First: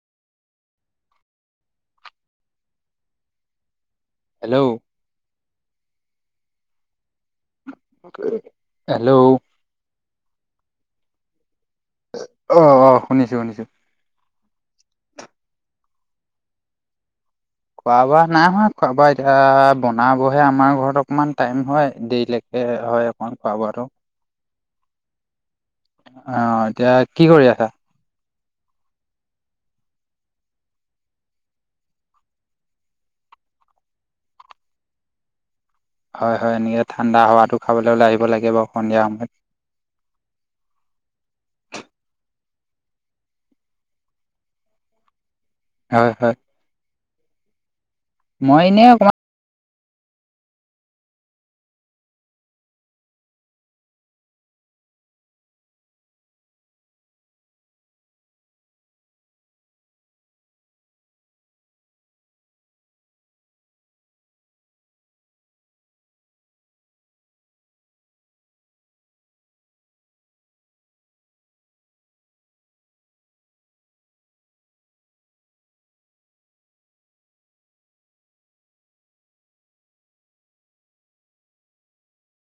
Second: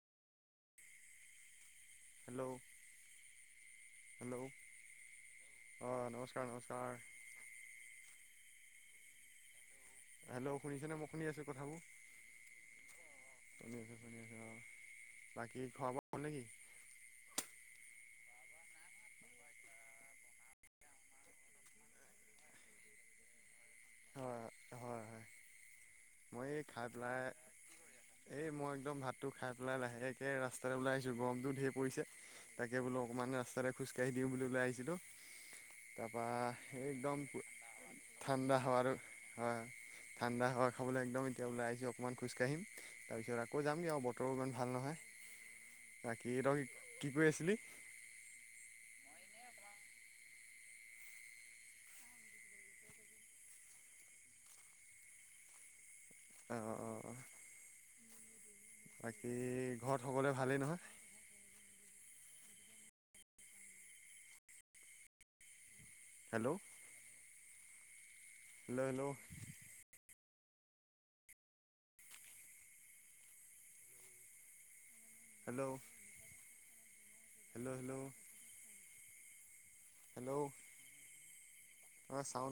Hello hello অ নমস্কাৰ নমস্কাৰ [unintelligible] হেল্লো। হেল্লো, শুনিছেনে মই শুনি আছোঁ কথাবোৰ। অ, অ, শুনিছো, শুনিছো। অ, বাকী খোৱা বোৱা হ'ল নেকি? খোৱা-বোৱা নাই হোৱা। খোৱা-বোৱা এতিয়া বনাবহে আমাৰ ঘৰত অকণমান টাইম হয়, দেৰিলে [inaudible] এ, হয় অকমান খোৱা- বোৱাটো। হয়, হয়, হয়, অ মই এই খাই এতিয়া পেলাই কি কৰি আছা এই মই একদম ভাতটো খাই পেলাই লাহেকে ৰাস্তাতে ওলাই আহিছোঁ। গৰমটোও ধেই পৰিছে। তাকে বোলো অকণমান ৰাস্তাৰে খোজকাঢ়ি দিওঁ বুলি ওলাই আহিছিলোঁ। হয় তাপৰা হয় এনেকে ঠাণ্ডা একদম হাৱাটো খাবলৈ পুত- ওলাই আহিব লাগে ঠাণ্ডা বাৰু হাৱাটো সন্ধিয়া সময়ত আ [inaudible] ঠাণ্ডা হাৱা খাবলৈ একদম এতিয়া ওলাই আহিছো, অকমান খোজকাঢ়িম। তাৰপিছত আকৌ যামগে আৰু বতৰো ইমান ভাল নহয়। উ বাকী তই কি কৈ আছিলি? মই ইনেই অকমান আ, অ, অ, অ। বাকী ঘৰত সকলোৱে ভালেই নহয়? Hello. Hello, hello. Hello. Hello, hello. Hello, তোমাৰ চাও [inaudible]